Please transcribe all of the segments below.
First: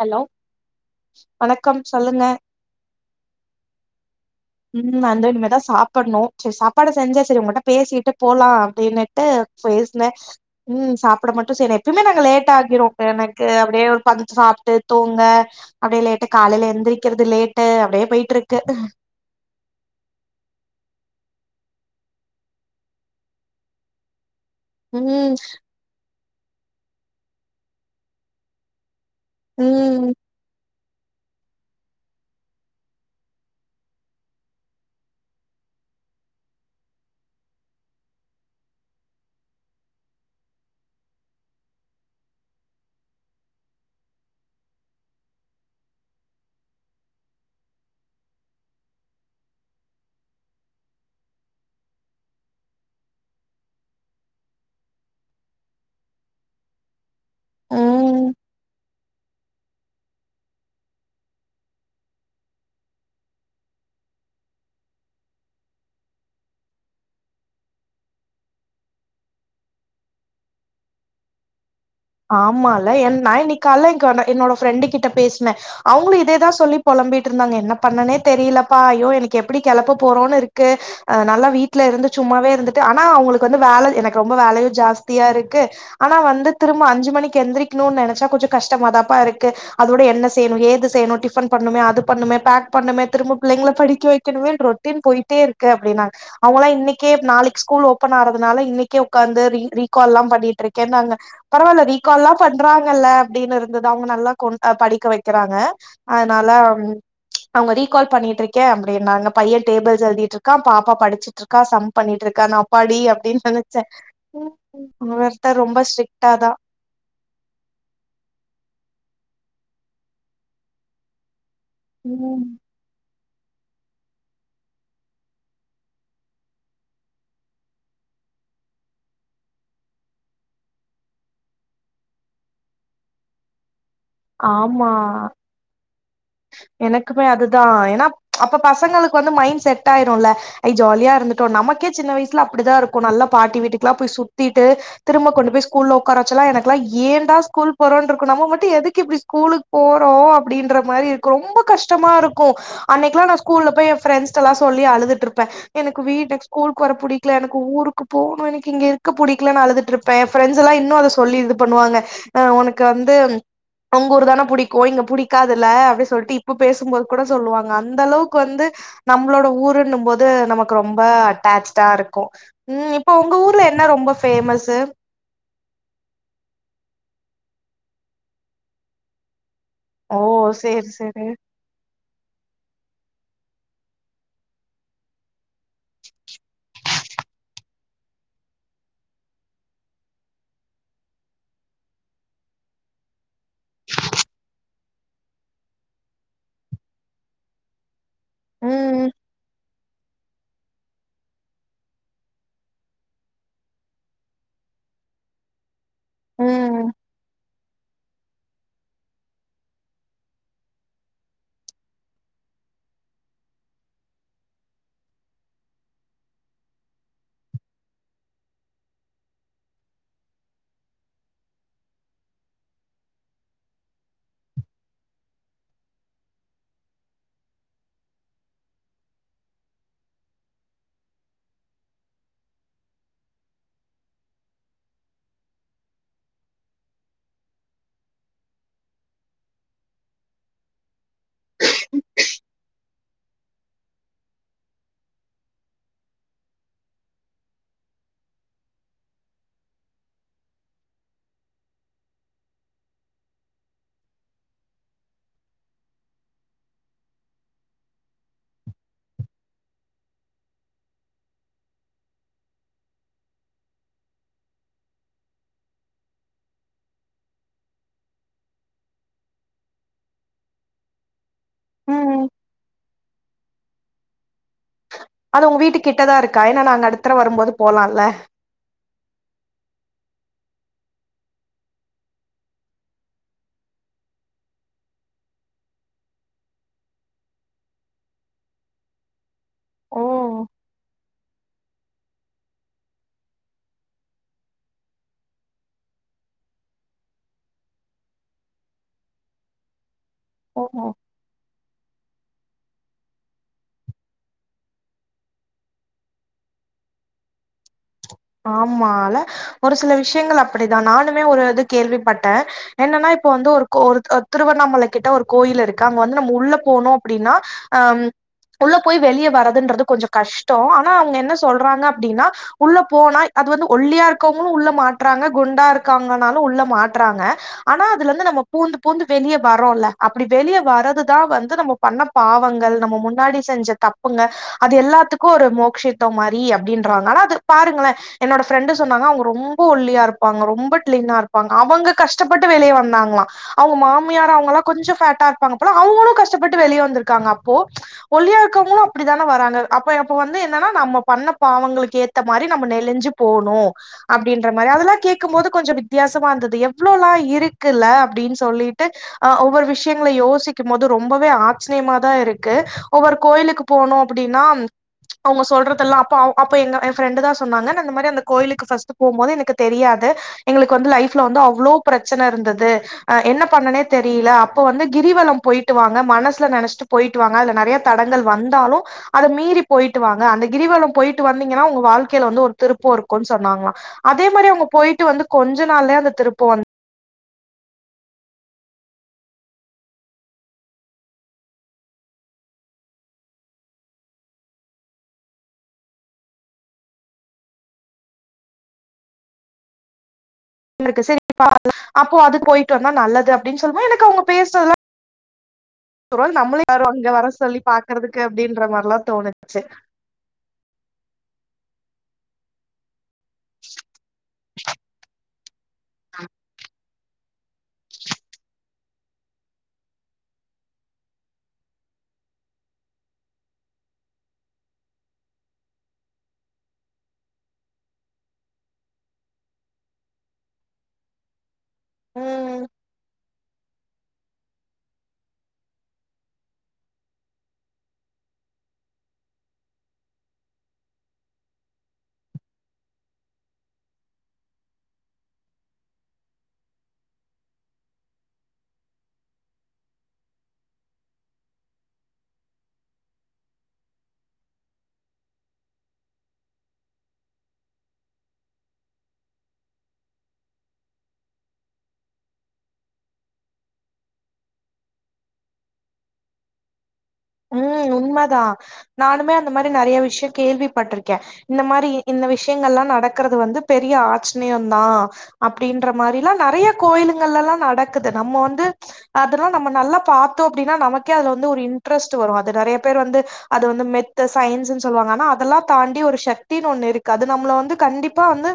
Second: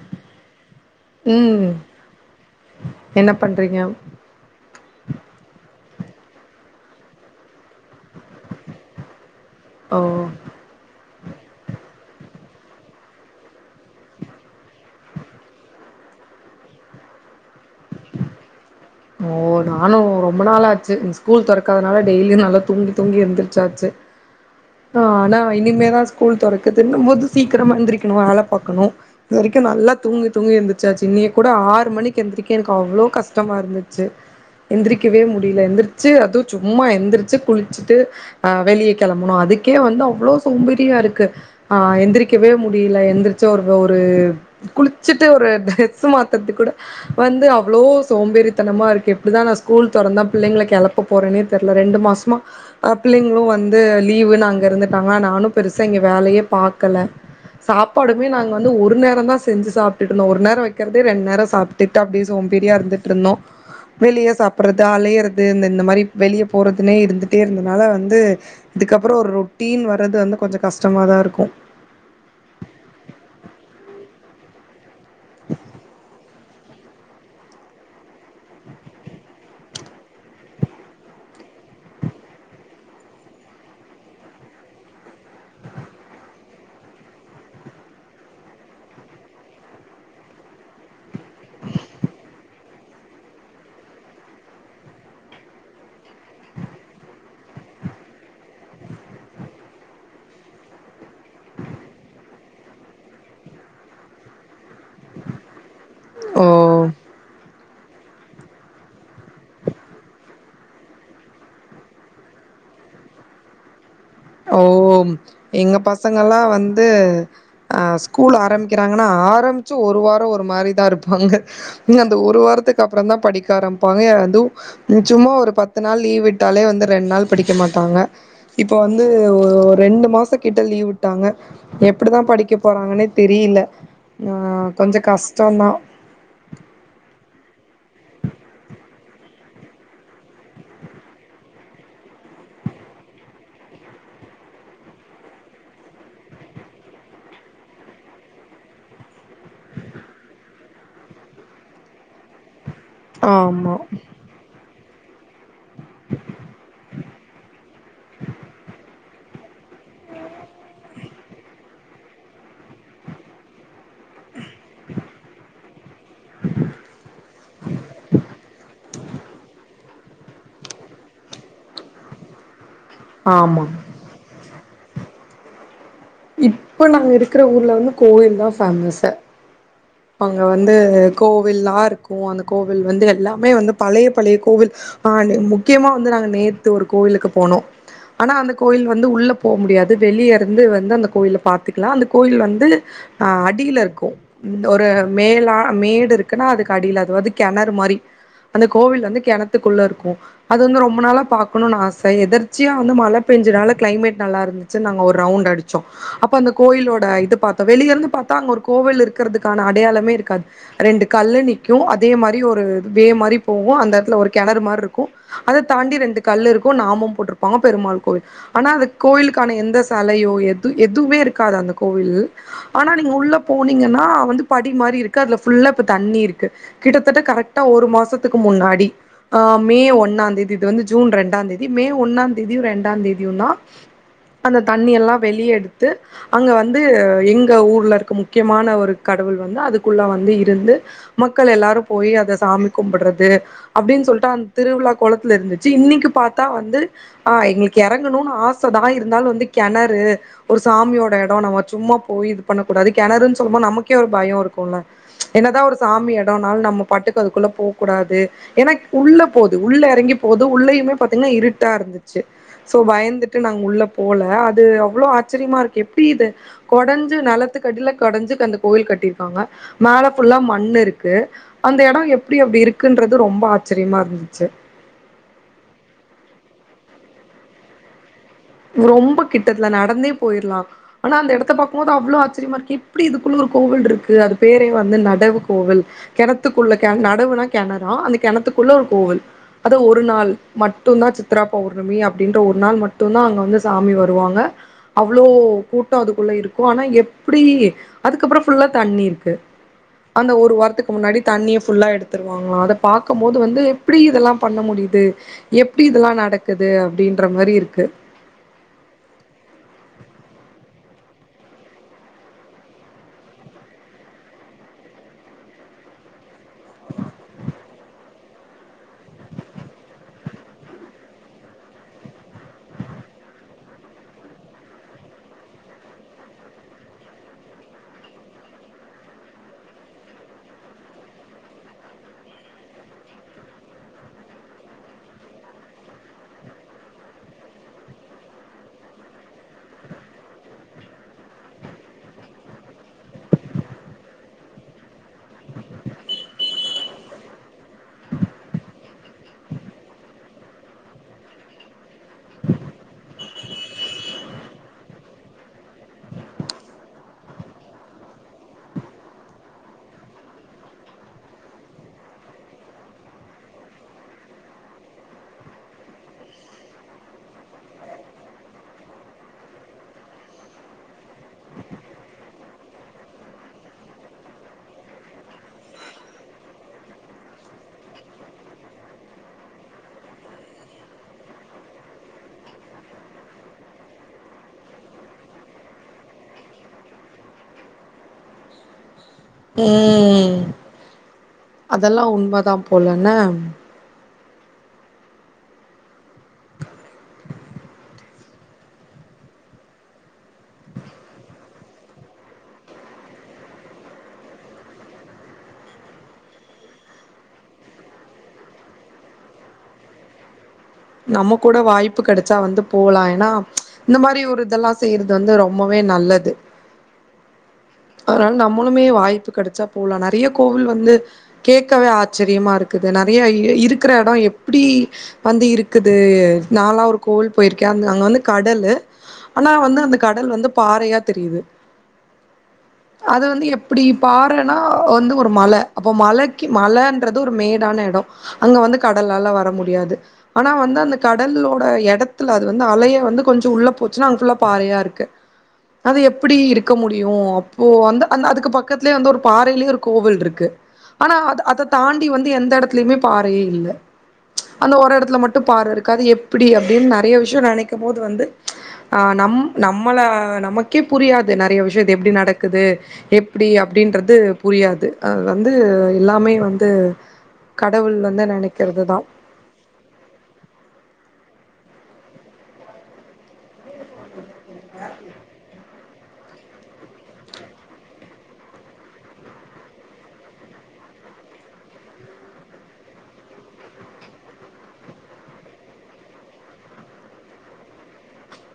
Hello ம் வணக்கம் சொல்லுங்க என்ன பண்றீங்க? ம் நா வந்து இனிமேதா சாப்பணு சரி சாப்பாடு செஞ்சேன் சரி ஒங்ககிட்ட பேசிட்டு போலா அப்படின்னுட்டு ஓ பேசினே ம் சாப் புட மட்டு செய்னெ எப்பயுமே நாங்க லேட் ஆகிடு எனக்கு அப்டியே ஒரு பதிஞ் சாப்ட்டு தூங்க அப்டியே லேட் காலையில எந்திரிக்கிறது லேட்டு அப்டியே போயிட்டு இருக்கு ஓ நானு ரொம்ப நாளாச்சு இந்த ஸ்கூல் தொறக்காதனால டெய்லியும் நல்லா தூங்கி தூங்கி எந்திருச்சாச்சு அ ம் ஆனா இனிமேதா ஸ்கூல் தொறக்குதுன்போது சீக்கிரமா எந்திரிக்கணு வேல பாக்கணும் இதுவரைக்கு நல்லா ம் தூங்கி தூங்கி எந்திருச்சாச்சு இன்னைக்கு கூட ஆறு மணிக்கு எந்திரிக்க எனக்கு அவ்ளோ கஷ்டமா இருந்து ச்சு எந்திரிக்கவே முடியல எந்திரிச்சு அதுவும் சும்மா எந்திரிச்சு குளிச்சுட்டு அ வெளிய கெளம்பணு அது இதுக்கே வந்து அவ்ளோ சோம்பேரியா இருக்கு ஆ எந்திரிக்கவே முடியல எந்திரிச்சா ஒரு ஒரு குளிச்சுட்டு ஒரு ட்ரெஸ் மாத்தறதுக்கு கூட வந்து அவ்வளோ சோம்பேறித் தனமா இருக்கு எப்படிதா நா ஸ்கூல் தொறந்தா பிள்ளைங்கள கெளப்ப போறேன்னே தெரியல ரெண்டு மாசமா பிள்ளைங்களும் வ வந்து லீவுன்னு அங்க இருந்துட்டாங்க நானும் பெருசா இங்க வேலையே பாக்கல ம் சாப்பாடுமே நாங்க வந்து ஒரு நேரந்தா செஞ்சு சாப்பிட்டு இருந்தோம் ஒரு நேரம் வைக்கிறது ரெண்டு நேரம் சாப்பிட்டு அப்டி வெறியா இருந்துட்டு இருந்தோம் வெளிய சாப்பிட்றது அலையறது இந்த இந்த மாரி வெளிய போறதுனே இருந்துட்டே இருந்தனால வந்து இதுக்க அப்புற ஒரு ரொட்டீன் வர்றது வந்து கொஞ்ச கஷ்டமாக தா இருக்கும் ஆமால என் நா இன்னைக்கு கால்ல என் என்னோட ஃப்ரண்டு கிட்ட பேசின அவங்களு இதேதா சொல்லி பொழம்பிட்டு இருந்தாங்க என்ன பண்ணனே தெரியலப்பா ஐயோ எனக்கு எப்டி கெளப்ப போறோன்னு இருக்கு நல்லா வீட்ல இருந்து சும்மாவே இருந்துட்டு ஆனா அவங்களுக்கு வந்து வேல எனக்கு ரொம்ப வேலயு ஜாஸ்தியா இருக்கு ஆனா வந்து திரும்ப அஞ்சு மணிக்கு எந்திரிக்கணும்னு நெனைச்சா கொஞ்ச கஷ்டமாதாம்பா இருக்கு அதோட என்ன செய்யணும் ஏது செய்யணும் டிபன் பண் ணுமே அது பண்ணுமே பேக் பண்ணுமே திரும்ப பிள்ளைங்கள படிக்க வைக்கணுமே ரொட்டின் போயிட்டே இருக்கு அப்படினாங்க அவங் கப்புற இன்னைக்கே நாளைக்கு ஸ்கூல் ஓப்பன் ஆறதுனால இன்னைக்கே உக்காந்து ரீ ரீக்கால்லா பண்ணிட்டு இருக்கேன்னாங்க பரவாயில்ல ரீகால் எல்லாம் பண்றாங்களா அப்படின்னு இருந்தது அவங்க நல்லா கொ படிக்க வக்கறாங்க அதுனால ஓ அவங்க ரீகால் பண்ணிகிட்டு இருக்கே அப்டின்னாங்க பைய டேபிள்ஸ் எழுதிட்டு இரு க்கா பாப்பா படிச்சிட்டு இருக்கா சம் பண்ணிட்டு இருக்கா அப்பாடி அப்டின்னு நெனைச்சே ஓ எங்க பசங்க எல்லா தா வந்து அஸஸ்கூல் ஆரம்பிக்கிறாங்க ன ஆரம்ச்சு ஒரு வாரோ ஒரு மாரி தா இருப்பாங்க அந்த ஒரு ம் வாரத்துக்கு அப்புறோ தா படிக் க ஆரம்பப்பாங்க அதும் சும்மா ஒரு பத்து நாள் லீவ் விட்டாலே வந்து ரெண்டு நாள் படிக்க மாட்டாங்க இப்ப வந் வந்து ரெண்டு மாச கிட்ட லீவ் விட்டாங்க எப்டிதா படிக்க போறாங்கனே தெரியல ஆ ஆமா கொஞ்சோ கஷ்டோதா எனக்குமே அதுதா ஏன்னா அப்ப பசங்களுக் கு வந்து மைண்ட் செட் ஆயிருல்ல ஐ ஜாலியா இருந்துட்டோ நமக்கே சின்ன வயசுல அப்டிதா இருக்கு நல்லா பாட்டி வீட்டுக்குலா போய் சுத்திட்டு திரும்ப கொண்டு போய் ஸ்கூல்ல உக்கார வெச்சால்லா எனக்கெலா ஏன்டா ஸ்கூல் போறோன்று இருக்கு நம்ம மட்டு எதுக்கு இப்ப ஸ்கூலுக்கு போறோ அப்டின்ற மாரி இருக் கு ரொம்ப கஷ்டமா இருக்கு அன்னைக்குலா நா ஸ்கூல்ல ஆமா போய் எ ஃபிரண்ட்ஸ்டல்லா சொல்லி அழு துட்டுருப்பே எனக்கு வீட்டு ஸ்கூல்க்கு வர புடிக்கல எனக்கு ஊருக்கு போனு எனக்கு இங்க இருக்க புடிக்கலனு அழுது ட்ருப்பே எ ஃபிரரெண்ட்ஸ் எல்லா இன்னு அத சொல்லி இது பண்ணுவாங்க அ உனக் கு வந்து ஒங்க ஊர் தானே புடிக்கு இங்க புடிக்காதுல்ல அப்டி சொ டி இப்ப பேசும்போது கூட சொல்லுவாங்க அந்த அளவுக்கு வந்து நம்மளோட ஊரு ன்னு போது நமக்கு ரொம்ப அட்டாச்டா இருக்கு ம் இப்ப ஒங்க ஊர்ல ஆமா என்ன ரொம்ப ஃபேமஸு இப்ப நாங்க இருக்கிற ஊர்ல வந்து கோயில் தா ஃபேமஸே ஓ அங்க வந்து சேரி சேரி கோவில்லாருக்கு அந்த கோவில் வந்து எல்லாமே வந்து பழய பழய கோவில் ஹ முக்கியமா வந்து நாங்க நேத்து ஒரு கோயிலுக்கு போனோ னோ ஆனா அந்த கோயில் வந்து உள்ள போ முடியாது வெளியே இருந்து வந்து அந்த கோயில பாத்துக்கலா அந்த கோயில் வந்து ஆ அட் டியில இருக்கு ஒரு மேலா மேடு இருக்குன்னா அதுக்கு அடியில அதவந்து கெணறு மாரி அந்த கோவில் ம் வந்து கெணத்துக்குள்ள இருக் கு அது வந்து ரொம்ப நாளா பாக்கணுனு ஆச எதர்ச்சியா வந்து மழ பேஞ்சனால கிளைமேட் நல்லா இருந்துச்சு நாங் ஒரு ரவுண்ட் அடிச்சோ அப்ப அந்த ம் கோயிலோட இத பாத்தோ வெளிய இருந்து பாத்தா அங்க ஒரு கோவில் இருக் க்கறதுக்கான அடையாளமே இருக்காது ரெண்டு கல்லு நிக்கு அதே மாரி ஒரு வே மாரி போகு அந்த எடத்துல ஒரு கெணறு மாரி இருக்கு அத தாண்டி ரெண்டு கல்லு இருக்கு நாமம் போட்டிருப்பாங்க பெருமாள் கோவில் ஆனா அது கோ கோவில்க்கான எந்த செலையோ எது எதுவுமே இருக்காது அந்த கோவில் ஆனா நீங்க உள்ள போனி கன்னா வந்து படி மாரி இருக்கு அதுல ஃபுல்லா இப்ப தண்ணி இருக்கு கிட்டத்தட்ட கரெக்டா ஒரு மாசத்துக்கு முன்னா னாடி அ மே ஒன்னா தேதி இது வந்து ஜூன் ரெண்டா தேதி மே ஒன்னா தேதியு ரெண்டா தேதியுந்தா அந்த தண்ணி எல்லா வெளிய எடுத்து அங்க வந்து எங்க ஊர்ல இருக்க மு முக்கியமான ஒரு கடவுள் வந்து அதுக்குள்ள வந்து இருந்து மக்கள் எல்லாரு போய் அத சாமி கும்பிடறது அப்டின்னு சொல்ட்டு அந்த திருவிழா கொளத்துல இருந்துச்சு இன்னிக்கி பாத்தா வந்து அ எங்களுக்கு எறங்கணு ஆசதா இருந்தாலு வந்து கெணறு ஒரு சாமியோட எடோ நம்ம சும்மா போய் இது பண்ணகூடாது கெணறுன்ன சொல்லு போது நமக்கே ஒரு பயோ இருக்குல்ல என்னதா ஒரு சாமி எடோனாலு நம்ம பாட்டுக்கு அதுக்குள்ள போ கூடா னது ஏன்னா உள்ள போது உள்ள எறங்கி போது உள்ளயுமே பாத்தீங்கன்னா இருட்டா இருந்துச்சு சோ பயந்துட்டு நாங்க உள்ள போல அது அவ்ளோ ஆச்சரியமா இருக்கு எப்டி இத கொடஞ்சு நெலத் த்துகடையில கொடஞ்சு அந்த கோயில் கட்டிருக்காங்க மேல ஃபுல்லா மண்ணிருக்கு அந்த எடோ ம் எப்டி அப்டி இருக்குன்றது ரொம்ப ஆச்சரியமா இருந்துச்சு அது உங்க வீட்டு கிட்டதா இருக்கா ஏன்னா நாங்க அடுத்த தடவ வரும்போது போலால்ல ரொம்ப கிட்டத்ல நடந்தே போயிடலா ஆனா அந்த எடத்த பக்கும்போது அவ்ளோ ஆச்சரியமா இருக்கு எப்டி இதுக்குள்ள ஒரு கோவில் இருக்கு அது பேரே வந்து நடவு கோவில் கெணத்துக்குள்ள கெண நடவுனா கெணறா அந்த கெணத் துகுள்ள ஒரு கோவில் அது ஒரு ஓ நாள் மட்டு தா சித்ரா பௌர்ணமி அப்டின்ற ஒரு நாள் மட்டு தா அங் அப்போ வந்து சாமி வருவாங்க அவ்ளோ கூட்டோ அதுக்குள்ள இருக்கு ஆனா எப்டி அதுக்கப்றோ அப்றோ ஃபுல்லா தண்ணி இருக்கு அந்த ஒரு ஓஹோ வாரத்துக்கு முன்னாடி தண்ணிய ஃபுல் ஃபுல்லா எடுத்துருவாங்களா அத பாக்கு போது வந்து எப்டி இதெல்லா பண்ண முடியுது எப்டி இதெல்லா நடக்குது அப்டின்ற மாரி இருக்கு ஆமா ல ஒரு சில விஷயங்கள் அப்டித்தா நானுமே ஒரு இது கேள்விப்பட்டே‌ என்னன்னா இப்போ வந்து ஒரு கோ ஒரு திருவண்ணாமலை கிட்ட ஒரு கோயில் இருக்கு அங்க வந்து நம்ம உள்ள போனு அப்டின்னா அ உள்ள போய் வெளிய வரறதுன்றது கொஞ்சோ கஷ்டோ ஆனா அவங்க என்ன சொல்றாங்க அப்டின்னா உள்ள போனா அது வந்து ஒல்லியா இருக்கங்களு‌ உள்ள மாட்றாங்க குண்டா இருக்காங்கனாலு உள்ள மாட்றாங்க ஆனா அதுல இருந்து நம்ம பூந்து பூந்து வெளிய‌ வறோல்ல அப்டி வெளிய வரதுதா வந்து நம்ம பண்ண பாவங்கள் நம்ம நம்ம முன்னாடி செஞ்ச தப்புங்க அது எல்லாத்துக்கு ஒரு மோக்சிதோ மாரி அப்டின்றாங்க ஆனா அது பாருங்களே என்னோட பிரெண்டு சொன்னாங்க அவங்க ரொம்ப ஒல்லியா இருப்பாங்க ரொம்ப லீனா இருப்பாங்க அவங்க கஷ்டப்பட்டு வெளிய வந்தாங்களா அவங்க மாமியார் அவங்கலா கொஞ்சோ ஃபேட்டா இருப்பாங்கள அவங்களு கஷ்டப்பட்டு வெளிய வந்திருக்காங்க அப்போ ஒல்லியா இக்கரவங்களு அப்டித்தானே வராங்க அப்ப வந்து என்னன்னா நம்ம பண்ண பாவங்களுக்கு ஏ ஏத்த மாரி நம்ம நெலிஞ்சு போனு அப்டின்ற மாரி அதெல்லா கேட்கும் போது கொஞ்சோ வித்தியாசமா இருந்தது எவ்ளோளா இருக்குல்ல அப்டின்னு சொல்லிட்டு அ ஒவ்வொரு விஷயங்கள யோசிக்கும் போது ரொம்பவே ஆச்சிரியமா தா இருக்கு ஒவ்வொரு கோயிலுக்கு போனோ அப்டின்னா அவங்க சொல்றதெல்லா அப்ப அப்ப எங்க ஃப்ரெண்டு தா சொன்னாங்க அந்த மாரி அந்த கோயிலுக்கு போகும்போது எனக்கு தெரியாது எங்களுக்கு வந்து லைப்ல வந்து அவ்ளோ பிரச் பிரச்சன இருந்தது என்ன பண்ணனே தெரியல அப்ப வந்து கிரிவல போயிட்டு வாங்க மனசு நெனச்சிட்டு போய போயிட்டு வாங்க அதுல நெறைய தடங்கள் வந்தாலு அத மீறி போயிட்டு வாங்க அந்த கிரிவல போயிட்டு வந்தீங்கன்னா உங்க வாழ்க்கையில வந்து ஒரு திருப்போ இருக்குன்னு சொன்னாங்ளா அதே மாரி அவங்க போயிட்டு வந்து கொஞ்ச நாள்லே அந்த திருப்போ வந்து ம் அதெல்லா உண்ம தா போல என்ன [unintelligible] அப்போ அது போயிட்டு வந்தா நல்லது அப்டின்னு சொல்லுவோ எனக்கு அவங்க பேசுறதுலா ஒரு வேல நம்மளையு யாரோ அங்க வர சொல்லி பாக்குறதுக்கு அப்டின்ற மாரிலா தோணுச்சு நம்ம கூட வாய்ப்பு கெடச்சா வந்து போலா ஏன்னா இந்த மாரி ஒரு இதெல்லா செய்யறது வந்து ரொம்பவே நல்லது அதனால நம்மளுமே வாய்ப்பு கெடச்சா போலா நெறைய கோவில் வந்து கேட்கவே ஆச்சரியமா இருக்குது நெறைய இருக்கிற எடோ எப்பிடி வந்து இருக் க்குது நாள்லா ஒரு கோவில் போயிருக்கே அ அங்க வந்து கடலு ஆனா வந்து அந்த கடல் வந்து பாறையா தெரியுது ம் அது வந்து எப் இப்பிடி பாறனா வந்து ஒரு மல அப்ப மலக்கி மலன்றது ஒரு மேடான எடோ அங்க வந்து கடலாலா வர முடியாது ஆனா வந்து அந்த கடல்லோட எடத்துல அது வந்து அலைய வந்து கொஞ்சோ உள்ள போச்சுனா அங் ஃபுல்லா பாறையாருக்கு. அது எப்பிடி இருக்க முடியு அப்போ வந்து அந்த அதுக்கு பக்கத்லே வந்து ஒரு பாறைலியே ஒரு கோவில்ருக்கு ஆனா அத அத தாண்டி வந்து எந்த எடத்லிமே பாறையே இல்ல அந்த ஒரு எட த்ல மட்டு பாற இருக்கு அது எப்பிடி அப்டின் நறைய விஷ்யோ நனைக்கும் போது வந்து அ நம் நம்மள அ நமக்கே புரியாது நறைய விஷ்யோ அது எப்டி நடக்குது எப்டி அப்டின்றது புரியாது. அது வந்து எல்லாமே வந்து ம் கடவுள் வந்து உண்மதா நெனைக்கிறது தா நானுமே அந்த மாரி நறைய வி ஷ்யோ கேள்விப்பட்ருக்கே இந்த மாரி இந்த விஷ்யங்கள்லா நடக்கறது வந்து பெரிய ஆச் சினியுந்தா அப்டின் ன்ற மாரில்லா நறைய கோயிலுங்களெல்லா நடக்குது நம்ம வந்து அதெல்லா நம்ம நல்லா பாத்தோ அப்டினா நமக்கே அதுல வந்து ஒரு இன் ட்ரெஸ்ட் வரு அது நறைய பேரு வந்து அத வந்து மெத்த சயின்ஸ்ன் சொல்லுவாங்க ஆனா அதெல்லா தாண்டி ஒரு ஷக்தின் ஒன்னு இருக்கு அது நம்மள வந்து கண்டிப்பா வந்து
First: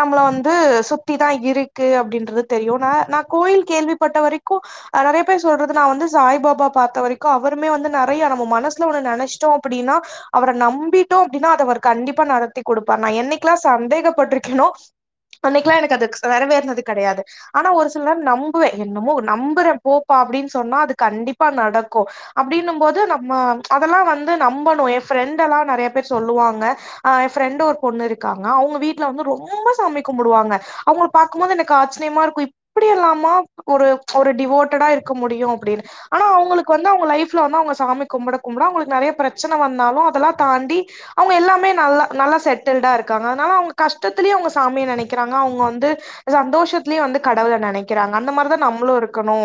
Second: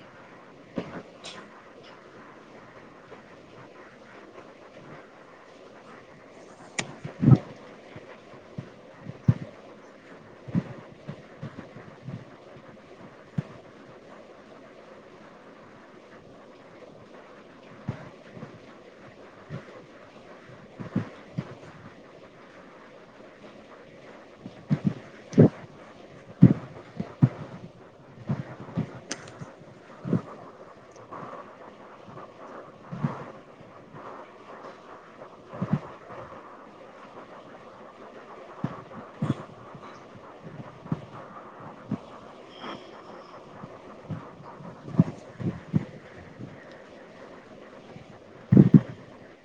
நம்மள வந்து சுத்திதா இருக்கு அப்டின்றது தெரியு வ நா கோயில் கேள்விப்பட்ட வரைக்கு அ நறைய பேர் சொல்றது நா வந்து சாய்பாபா பாத்த வரைக்கு அவ துமே வந்து நறைய நம்ம மனசுல ஒன்னு நெனைச்ட்டோ அப்டின்னா அவர நம்பிட்டோ அப்டினா அத அவர் கண்டிப்பா நட த்தி குடுப்பா நா என்னிக்லா சந்தேகப்பட்ருக்கேனோ அன்னிக்லா எனக்கு அதுக்ஸ் வரவேற்னது கெடையாது ஆனா ஒரு சில நேர நம்புவே என்னமோ ஒ நம்புறே போப்பா அப்டின் சொன்னா அது கண்டிப்பா நடக்கு அப்டின்னும் போது நம்ம அதல்லா வந்து நம்பணு எ ஃப்ரெண்டெல்லா நறையா பேரு சொல்லுவாங்க அ ஃபிரெண்டு ஒரு பொண்ணு இருக்காங்க அவுங்க வீட்ல வந்து ரொம்ப சாமி கும்புடுவாங்க அவுங்ள பாக்கும்போது எனக்கு ஆச்சினிமாரு க்கு இப்பிடி எல்லாமா ஒரு ஒரு டிவோட்டடா இருக்க முடியு அப்டினு ஆனா அவுங்களுக்கு வந்து அவுங்க லைஃப் ட்ல வந்து அவுங்க சாமி கும்பட கும்பட அவுங்களுக்கு நறைய பிரச்சன வந்தாலு அதல்லா தாண்டி அவுங்க எல்லாமே நல்லா நல் லா செட்டில்டா இருக்காங்க அதனால அவுங்க கஷ்டத்துலியு அவுங்க சாமிய நெனக்கிறாங்க அவுங்க வந்து சந்தோஷத்துலியு வந்து கடவுள நெனக்கிறாங்க அந்த மாரி தா நம்முளு இருக்கணு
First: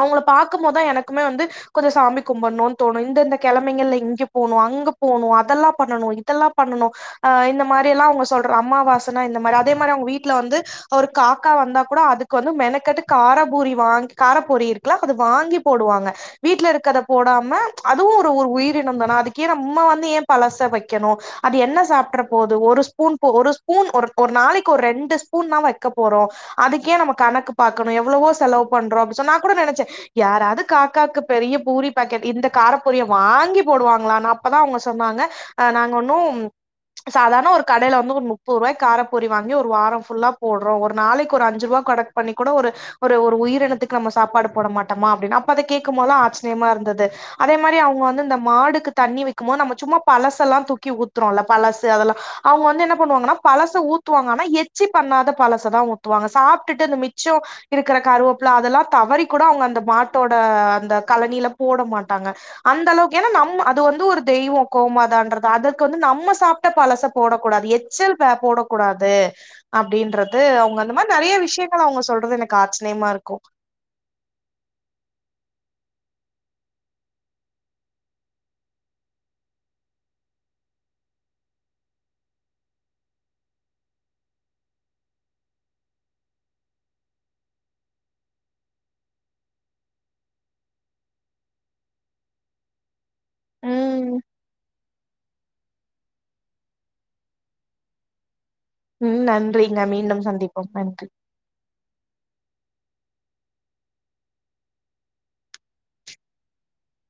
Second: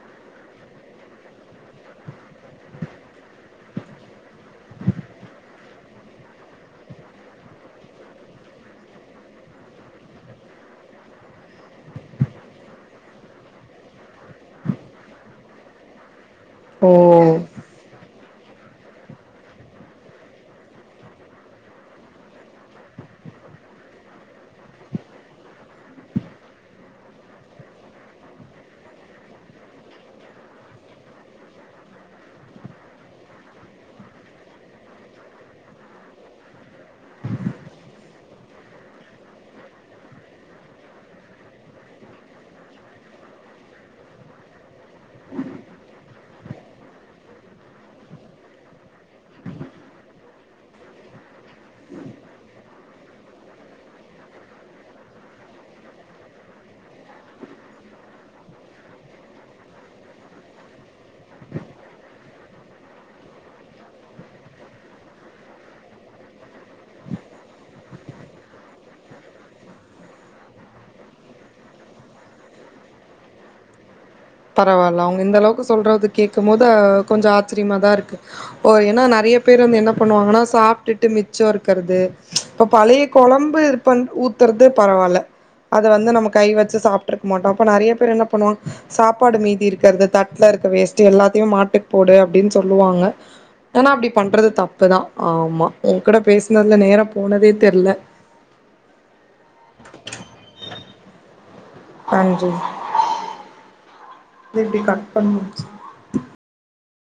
அவுங்கள பாக்கும்போதா எனக்குமே வந்து கொஞ்ச சாமி கும்பட்ணுன் தோணு இந்த இந்த கெழமைங்கள்ல இங்க போணு அங்க போணு அதல்லா பண்ணணு இதல்லா பண்ண னு அ இந்த மாரி எல்லா அவுங்க சொல்ற அம்மாவாசனா இந்த மாரி அதே மாரி அவுங்க வீட்ல வந்து ஒரு காக்கா வந் தா கூட அதுக்கு வந்து மெனக்கெட்டு காரபூரி வாங் காரபொரி இருக்குல அது வாங்கி போடுவாங்க வீட்ல ஓ இருக்கத போடாம அதுவு து ஒர் உயிரினந்தான அதுக்கு ஏ நம்ம வந்து ஏ பழச வெக்கணு அது என்ன சாப்ட்ற போது ஒரு ஸ்பூன் ஒரு ஸ்பூன் ஒர் ஒர் நாளைக்கு ஒர் ரெண்டு ஸ்பூன் தா வக்க போறோ அதுக்கு ஏ நம்ம கணக்கு பாக்கணு எவ்ள வோ செலவு பண்றோ அப்டி சொ நா கூட நெனச்சே யாராது காக்காக்கு பெரிய பூரி பாக்கெட் இந்த காரப்பூரிய வாங்கி போடுவாங்களான் அப்பதா அவுங்க சொன்னாங்க அ நாங்க ஒன்னு ம் சாதார்ண ஒரு கடையில வந்து ஒரு முப்புருவாய்க் காரப்பொரி வாங்கி ஒரு வாரோ ஃபுல்லா போட்றோ ஒரு நாளைக் ஒரு அஞ்சுருவா கணக் பண்ணி கூட ஒரு ஒரு ஒரு உயிரினத்துக்கு நம்ம சாப்பாடு போட மாட்டமா அப்டினு அப்ப அத கே க்கும் மோதுல்லா ஆச்சர்யமா இருந்துது அதே மாரி அவுங்க வந்து இந்த மாடுக்கு தண்ணி வெக்கும் மோது நம்ம சும்மா பழசெல்லா தூக்கி ஊத்துறோ இல்ல பழசு அதல்லா அவுங்க வந்து என்ன பண்ணுவாங்கனா பழச ஊத்துவாங்க ஆனா எச்சி பண்ணாத பழசதா ஊத்துவாங்க சாப்ட்டுட்டு அந்த மிச்சோ இருக்குற கருவேப்புல அதல்லா தவறி கூட அவுங்க அந்த மாட்டோட அந்த களனில போட மாட்டாங்க அந்தளவுக் ஏனா நம்ம அது வந்து ஒரு தெய்வோ கோமாதான்றது அதக் கு வந்து நம்ம சாப்ட்ட பழச போடக்கூடாது எச்சில் பே போடக்கூடாது அப்டின்றது அவுங்க அந்த மார் நறைய விஷ்யங்கள் அவுங்க சொல்றது எனக்கு ஆச்சினியமாருக்கு பரவால அவுங்க இந்த அளவுக்கு சொல்றது கேக்கமோது அ கொஞ்சோ ஆச்சிரிமாதா இருக்கு ஓ எனா நறை ய பேர் வந்து என்ன பண்ணுவாங்கனா சாப்ட்டுட்டு மிச்சோ இருக்கற்து இப்ப பழைய கொழம்பு இது பண் ஊ த்துறுது பரவால்ல அத வந்து நம்ம கை வெச்சு சாப்ட்ருக்க மாட்டோ அப்ப நறைய பேர் என்ன பண்ணுவாங் சாப்பாடு மீதி இருக்கற்து தட்ல இருக்க வேஸ்ட்டு எல்லாத்திமே மாட்டுக் போடு அப்டின் சொல்லுவாங்க ஏனா அப்டி ம் பண்றது தப்புதா ஆமா உங்கூட பேசுனதுல நேரம் போனதே தெர்ல ம் நன்றிங்க மீண்டும் சந்திப்போம் நன்றி அஞ்சி இத இப்டி கட் பண்ணு